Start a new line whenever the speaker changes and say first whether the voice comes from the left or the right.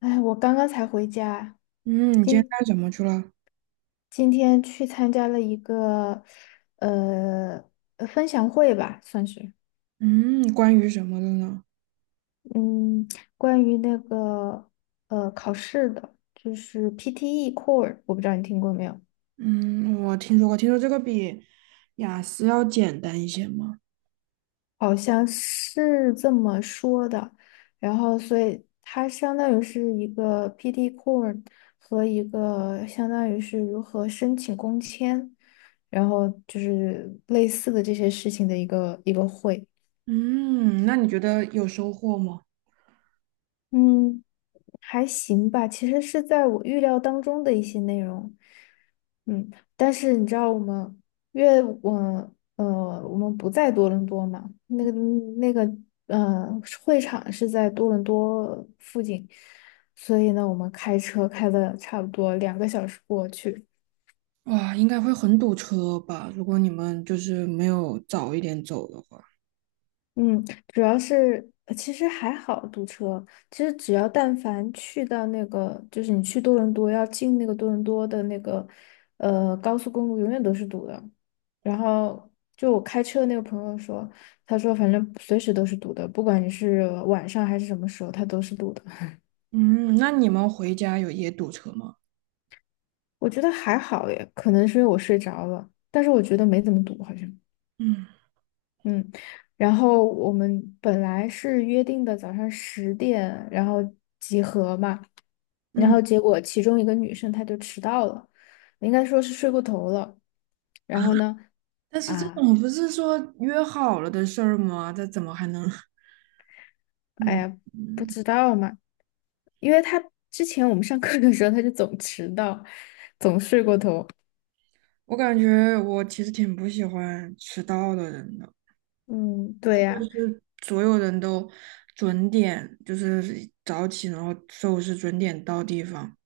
left: 哎，我刚刚才回家，
right: 嗯，你今天
left: 今
right: 干什么去了？
left: 今天去参加了一个呃分享会吧，算是，
right: 嗯，关于什么的呢？
left: 嗯，关于那个考试的，就是 PTE Core，我不知道你听过没有，
right: 嗯，我听说过，听说这个比雅思要简单一些吗？
left: 好像是这么说的。然后，所以它相当于是一个 PTE Core 和一个相当于是如何申请工签，然后就是类似的这些事情的一个会。
right: 嗯，那你觉得有收获吗？
left: 嗯，还行吧，其实是在我预料当中的一些内容。嗯，但是你知道我们，因为我呃，我们不在多伦多嘛，那个呃，会场是在多伦多附近，所以呢，我们开车开了差不多2个小时过去。
right: 哇，应该会很堵车吧？如果你们就是没有早一点走的话。
left: 嗯，主要是其实还好堵车，其实只要但凡去到那个，就是你去多伦多要进那个多伦多的那个高速公路，永远都是堵的。然后就我开车的那个朋友说，他说反正随时都是堵的，不管你是晚上还是什么时候，它都是堵的。
right: 嗯，那你们回家有也堵车吗？
left: 我觉得还好耶，可能是因为我睡着了，但是我觉得没怎么堵，好像。
right: 嗯
left: 嗯，然后我们本来是约定的早上10点，然后集合嘛，然
right: 嗯，
left: 后结果其中一个女生她就迟到了，应该说是睡过头了。然后呢，
right: 但是这
left: 啊，
right: 种不是说约好了的事儿吗？这怎么还能？
left: 哎
right: 嗯
left: 呀，不
right: 嗯，
left: 知道嘛，因为她之前我们上课的时候她就总迟到，总睡过头。
right: 我感觉我其实挺不喜欢迟到的人的。
left: 嗯，对呀，
right: 就所有人都准点，就是早起，然后收拾准点到地方，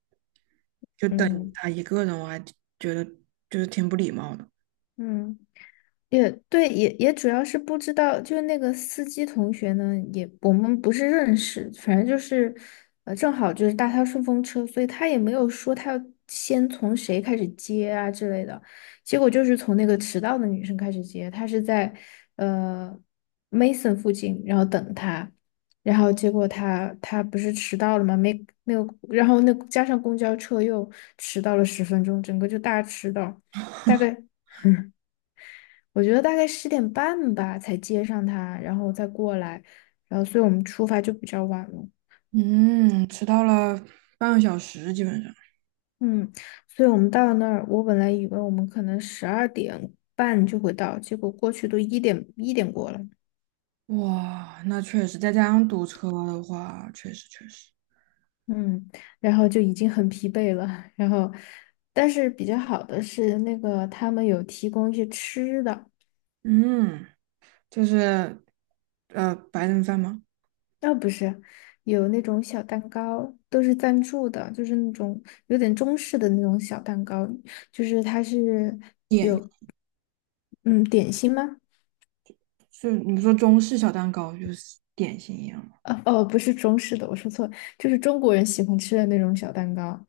right: 就等
left: 嗯
right: 他一个人，我还觉得就是挺不礼貌的。
left: 嗯。也对，也主要是不知道，就是那个司机同学呢，也我们不是认识，反正就是，正好就是搭他顺风车，所以他也没有说他要先从谁开始接啊之类的，结果就是从那个迟到的女生开始接，他是在呃 Mason 附近，然后等他，然后结果他不是迟到了吗？没有，然后那加上公交车又迟到了10分钟，整个就大迟到，大概。我觉得大概10点半吧才接上他，然后再过来，然后所以我们出发就比较晚了。
right: 嗯，迟到了半个小时，基本上。
left: 嗯，所以我们到那儿，我本来以为我们可能12点半就会到，结果过去都一点一点过了。
right: 哇，那确实，再加上堵车的话，确实确实。
left: 嗯，然后就已经很疲惫了。然后，但是比较好的是那个他们有提供一些吃的，
right: 嗯，就是白人饭吗？
left: 啊、不是，有那种小蛋糕，都是赞助的，就是那种有点中式的那种小蛋糕。就是它是
right: 点
left: 嗯，点心吗？
right: 是你说中式小蛋糕就是点心一样吗？
left: 哦哦，不是中式的，我说错了，就是中国人喜欢吃的那种小蛋糕，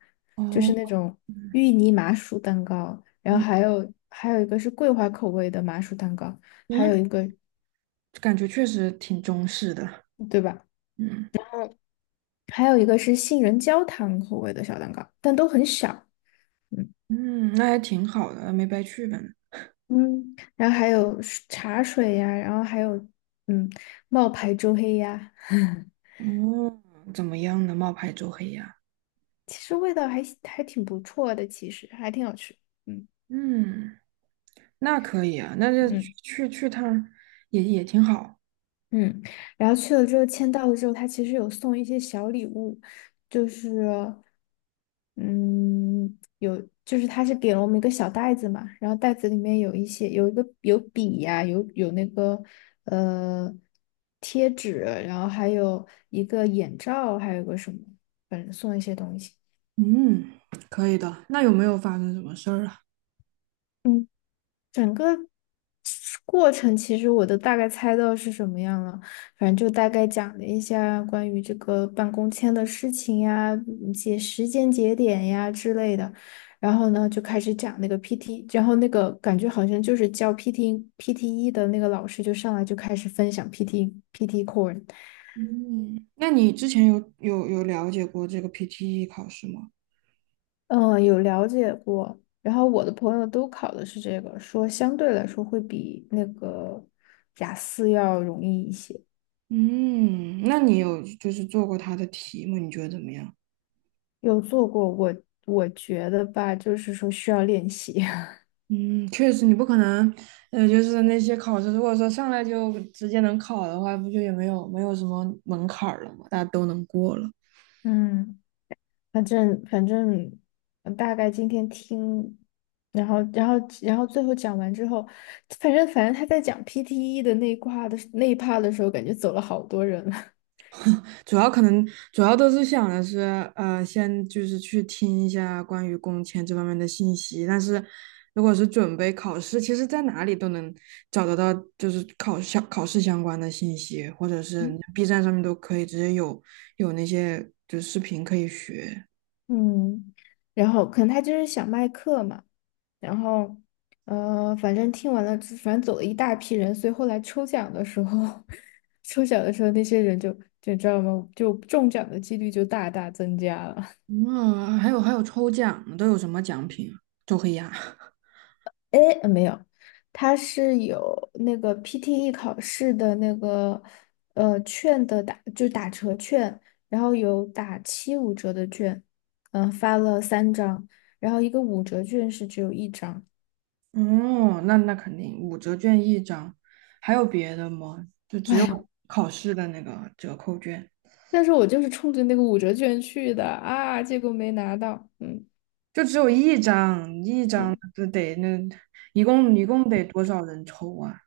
left: 就是那
right: 哦，
left: 种芋泥麻薯蛋糕，然后
right: 嗯，
left: 还有一个是桂花口味的麻薯蛋糕，还有一
right: 那
left: 个，
right: 感觉确实挺中式的。
left: 对吧？
right: 嗯。
left: 还有一个是杏仁焦糖口味的小蛋糕，但都很小。嗯
right: 嗯，那还挺好的，没白去呗。
left: 嗯，然后还有茶水呀，然后还有嗯冒牌周黑鸭，
right: 哦，怎么样呢？冒牌周黑鸭。
left: 其实味道还挺不错的，其实还挺好吃。嗯。
right: 嗯，那可以啊，那就去
left: 嗯。
right: 去去趟儿也也挺好。
left: 嗯，然后去了之后签到了之后，他其实有送一些小礼物，就是嗯，有就是他是给了我们一个小袋子嘛，然后袋子里面有一些有一个有笔呀、有那个呃贴纸，然后还有一个眼罩，还有个什么，反正送了一些东西。
right: 嗯，可以的。那有没有发生什么事儿啊？
left: 嗯。整个过程其实我都大概猜到是什么样了，反正就大概讲了一下关于这个办公签的事情呀，一些时间节点呀之类的。然后呢，就开始讲那个 PT，然后那个感觉好像就是教 PT PTE 的那个老师就上来就开始分享 PT PT Core，
right: 嗯，那你之前有了解过这个 PTE 考试吗？
left: 嗯，有了解过。然后我的朋友都考的是这个，说相对来说会比那个雅思要容易一些。
right: 嗯，那你有就是做过它的题吗？你觉得怎么样？
left: 有做过，我觉得吧，就是说需要练习。
right: 嗯，确实，你不可能，就是那些考试，如果说上来就直接能考的话，不就也没有什么门槛儿了嘛，大家都能过了。
left: 嗯反正大概今天听，然后然后然后最后讲完之后，反正他在讲 PTE 的那一块的那一 part 的时候，感觉走了好多人了。
right: 主要可能主要都是想的是，先就是去听一下关于工签这方面的信息。但是如果是准备考试，其实在哪里都能找得到，就是考试相关的信息，或者是 B 站上面都可以直接有有那些就视频可以学。
left: 嗯，然后可能他就是想卖课嘛，然后反正听完了之反正走了一大批人，所以后来抽奖的时候，抽奖的时候那些人就你知道吗？就中奖的几率就大大增加了。
right: 嗯，还有还有抽奖呢，都有什么奖品啊周黑鸭。
left: 哎，没有，他是有那个 PTE 考试的那个券的打，就打折券，然后有打75折的券，发了3张，然后一个五折券是只有一张。
right: 哦，那那肯定五折券一张，还有别的吗？就 只有
left: 哎，
right: 考试的那个折扣券，
left: 但是我就是冲着那个五折券去的啊，结果没拿到。嗯
right: 就只有一张，一张
left: 嗯，
right: 就得那一共得多少人抽啊？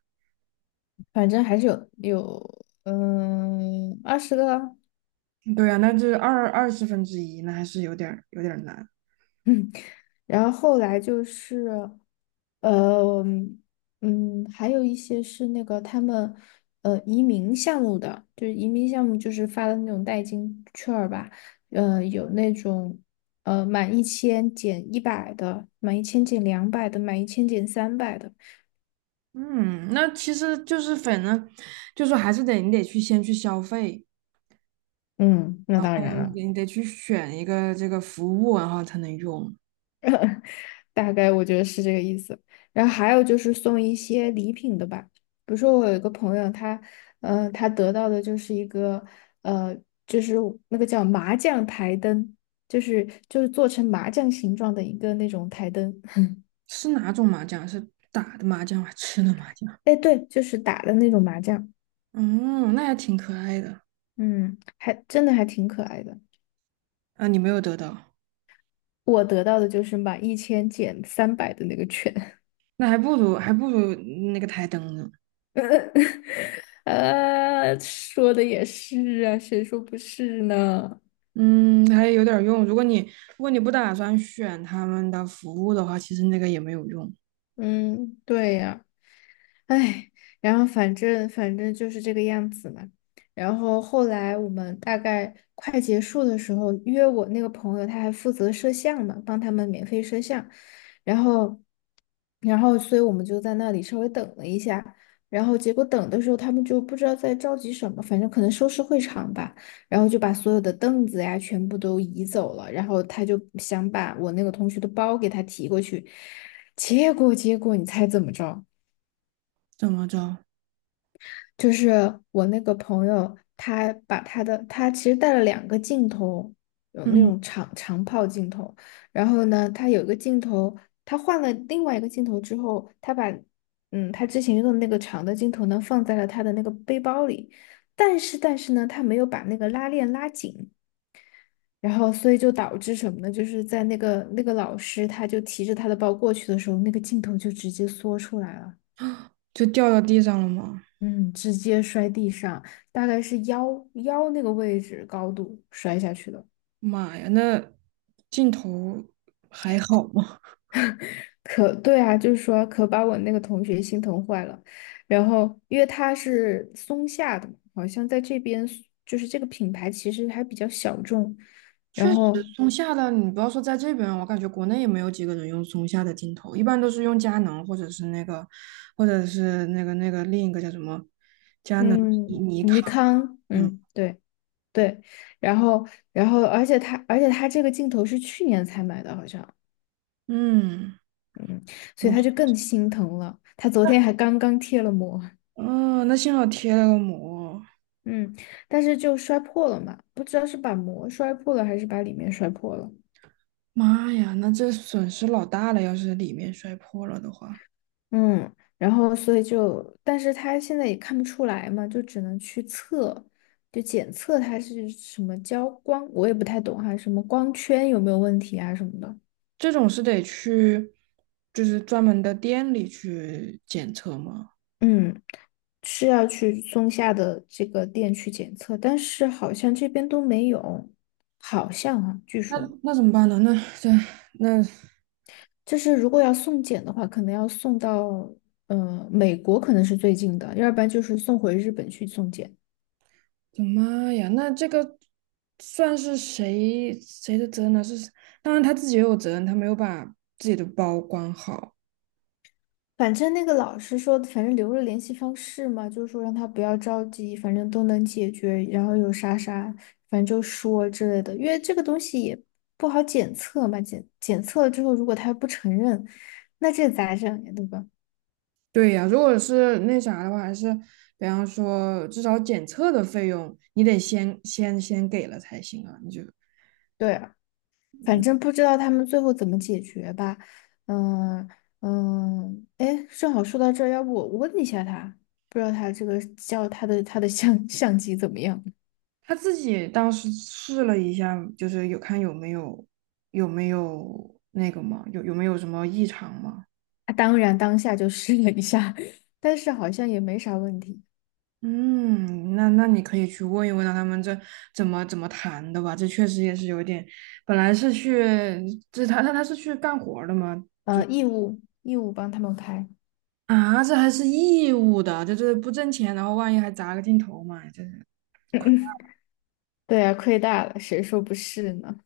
left: 反正还是有20个，
right: 对啊，那这二十分之一，那还是有点儿难。
left: 嗯，然后后来就是呃还有一些是那个他们移民项目的，就是移民项目就是发的那种代金券儿吧，有那种。呃，满1000减100的，满1000减200的，满一千减三百的。
right: 嗯，那其实就是反正就是还是得你得去先去消费，
left: 嗯，那
right: 然
left: 当
right: 后
left: 然了。
right: 你得去选一个这个服务，然后才能用。
left: 大概我觉得是这个意思。然后还有就是送一些礼品的吧，比如说我有一个朋友，他得到的就是一个，呃，就是那个叫麻将台灯，就是做成麻将形状的一个那种台灯。
right: 是哪种麻将？是打的麻将还是吃的麻将？
left: 哎，对，就是打的那种麻将，
right: 嗯，那还挺可爱的
left: 嗯，还真的还挺可爱的。
right: 啊！你没有得到，
left: 我得到的就是满一千减三百的那个券，
right: 那还不如那个台灯呢。
left: 说的也是啊，谁说不是呢？
right: 嗯，还有点用。如果你不打算选他们的服务的话，其实那个也没有用。
left: 嗯，对呀。哎，然后反正就是这个样子嘛。然后后来我们大概快结束的时候，约我那个朋友，他还负责摄像嘛，帮他们免费摄像。然后，然后，所以我们就在那里稍微等了一下。然后结果等的时候，他们就不知道在着急什么，反正可能收拾会场吧。然后就把所有的凳子呀全部都移走了。然后他就想把我那个同学的包给他提过去，结果你猜怎么着？
right: 怎么着？
left: 就是我那个朋友，他把他的他其实带了2个镜头，有那
right: 嗯，
left: 种长炮镜头，然后呢，他有一个镜头，他换了另外一个镜头之后，他把他之前用的那个长的镜头呢放在了他的那个背包里，但是呢，他没有把那个拉链拉紧。然后，所以就导致什么呢？就是在那个老师，他就提着他的包过去的时候，那个镜头就直接缩出来了。
right: 就掉到地上了吗？
left: 嗯，直接摔地上，大概是腰那个位置高度摔下去的。
right: 妈呀，那镜头还好吗？
left: 可对啊，就是说可把我那个同学心疼坏了。然后因为他是松下的嘛，好像在这边就是这个品牌其实还比较小众。
right: 确
left: 然
right: 实，
left: 后
right: 松下的你不要说在这边，我感觉国内也没有几个人用松下的镜头，一般都是用佳能或者是那个，或者是那个另一个叫什么，佳能、
left: 嗯，
right: 尼康，
left: 尼康，
right: 嗯
left: 嗯，对对，然后然后而且他这个镜头是去年才买的，好像，
right: 嗯，
left: 嗯，所以
right: 那
left: 他就更心疼了。他昨天还刚刚贴了膜。
right: 嗯，哦那幸好贴了个膜，
left: 嗯，但是就摔破了嘛，不知道是把膜摔破了还是把里面摔破了。
right: 妈呀，那这损失老大了，要是里面摔破了的话，
left: 嗯，然后所以就，但是他现在也看不出来嘛，就只能去测，就检测它是什么焦光，我也不太懂哈，什么光圈有没有问题啊什么的。
right: 这种是得去就是专门的店里去检测吗？
left: 嗯，是要去松下的这个店去检测，但是好像这边都没有，好像啊，据
right: 那
left: 说。
right: 那怎么办呢？那这那
left: 就是如果要送检的话，可能要送到美国，可能是最近的，要不然就是送回日本去送检。
right: 的妈呀，那这个算是谁的责任呢？是，当然他自己也有责任，他没有把自己的包管好。
left: 反正那个老师说，反正留了联系方式嘛，就是说让他不要着急，反正都能解决。然后有啥啥，反正就说之类的，因为这个东西也不好检测嘛，检测了之后，如果他不承认，那这咋整呀，对吧？
right: 对呀，如果是那啥的话，还是比方说至少检测的费用，你得先给了才行啊。你就
left: 对啊，反正不知道他们最后怎么解决吧。嗯嗯，哎，正好说到这儿，要不我问一下他，不知道他这个叫他的相机怎么样？
right: 他自己当时试了一下，就是有看有没有有没有那个嘛，有没有什么异常嘛。
left: 他当然当下就试了一下，但是好像也没啥问题。
right: 嗯，那那你可以去问一问啊他们这怎么怎么谈的吧，这确实也是有点，本来是去，这他是去干活儿的吗？
left: 义务帮他们拍。
right: 啊，这还是义务的，这这不挣钱，然后万一还砸个镜头嘛，这是，
left: 对啊，亏大了，谁说不是呢？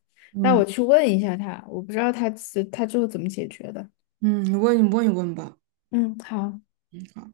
left: 那
right: 嗯
left: 我去问一下他，我不知道他最后怎么解决的。
right: 嗯，你问你问一问吧，
left: 嗯，好。
right: 嗯，好。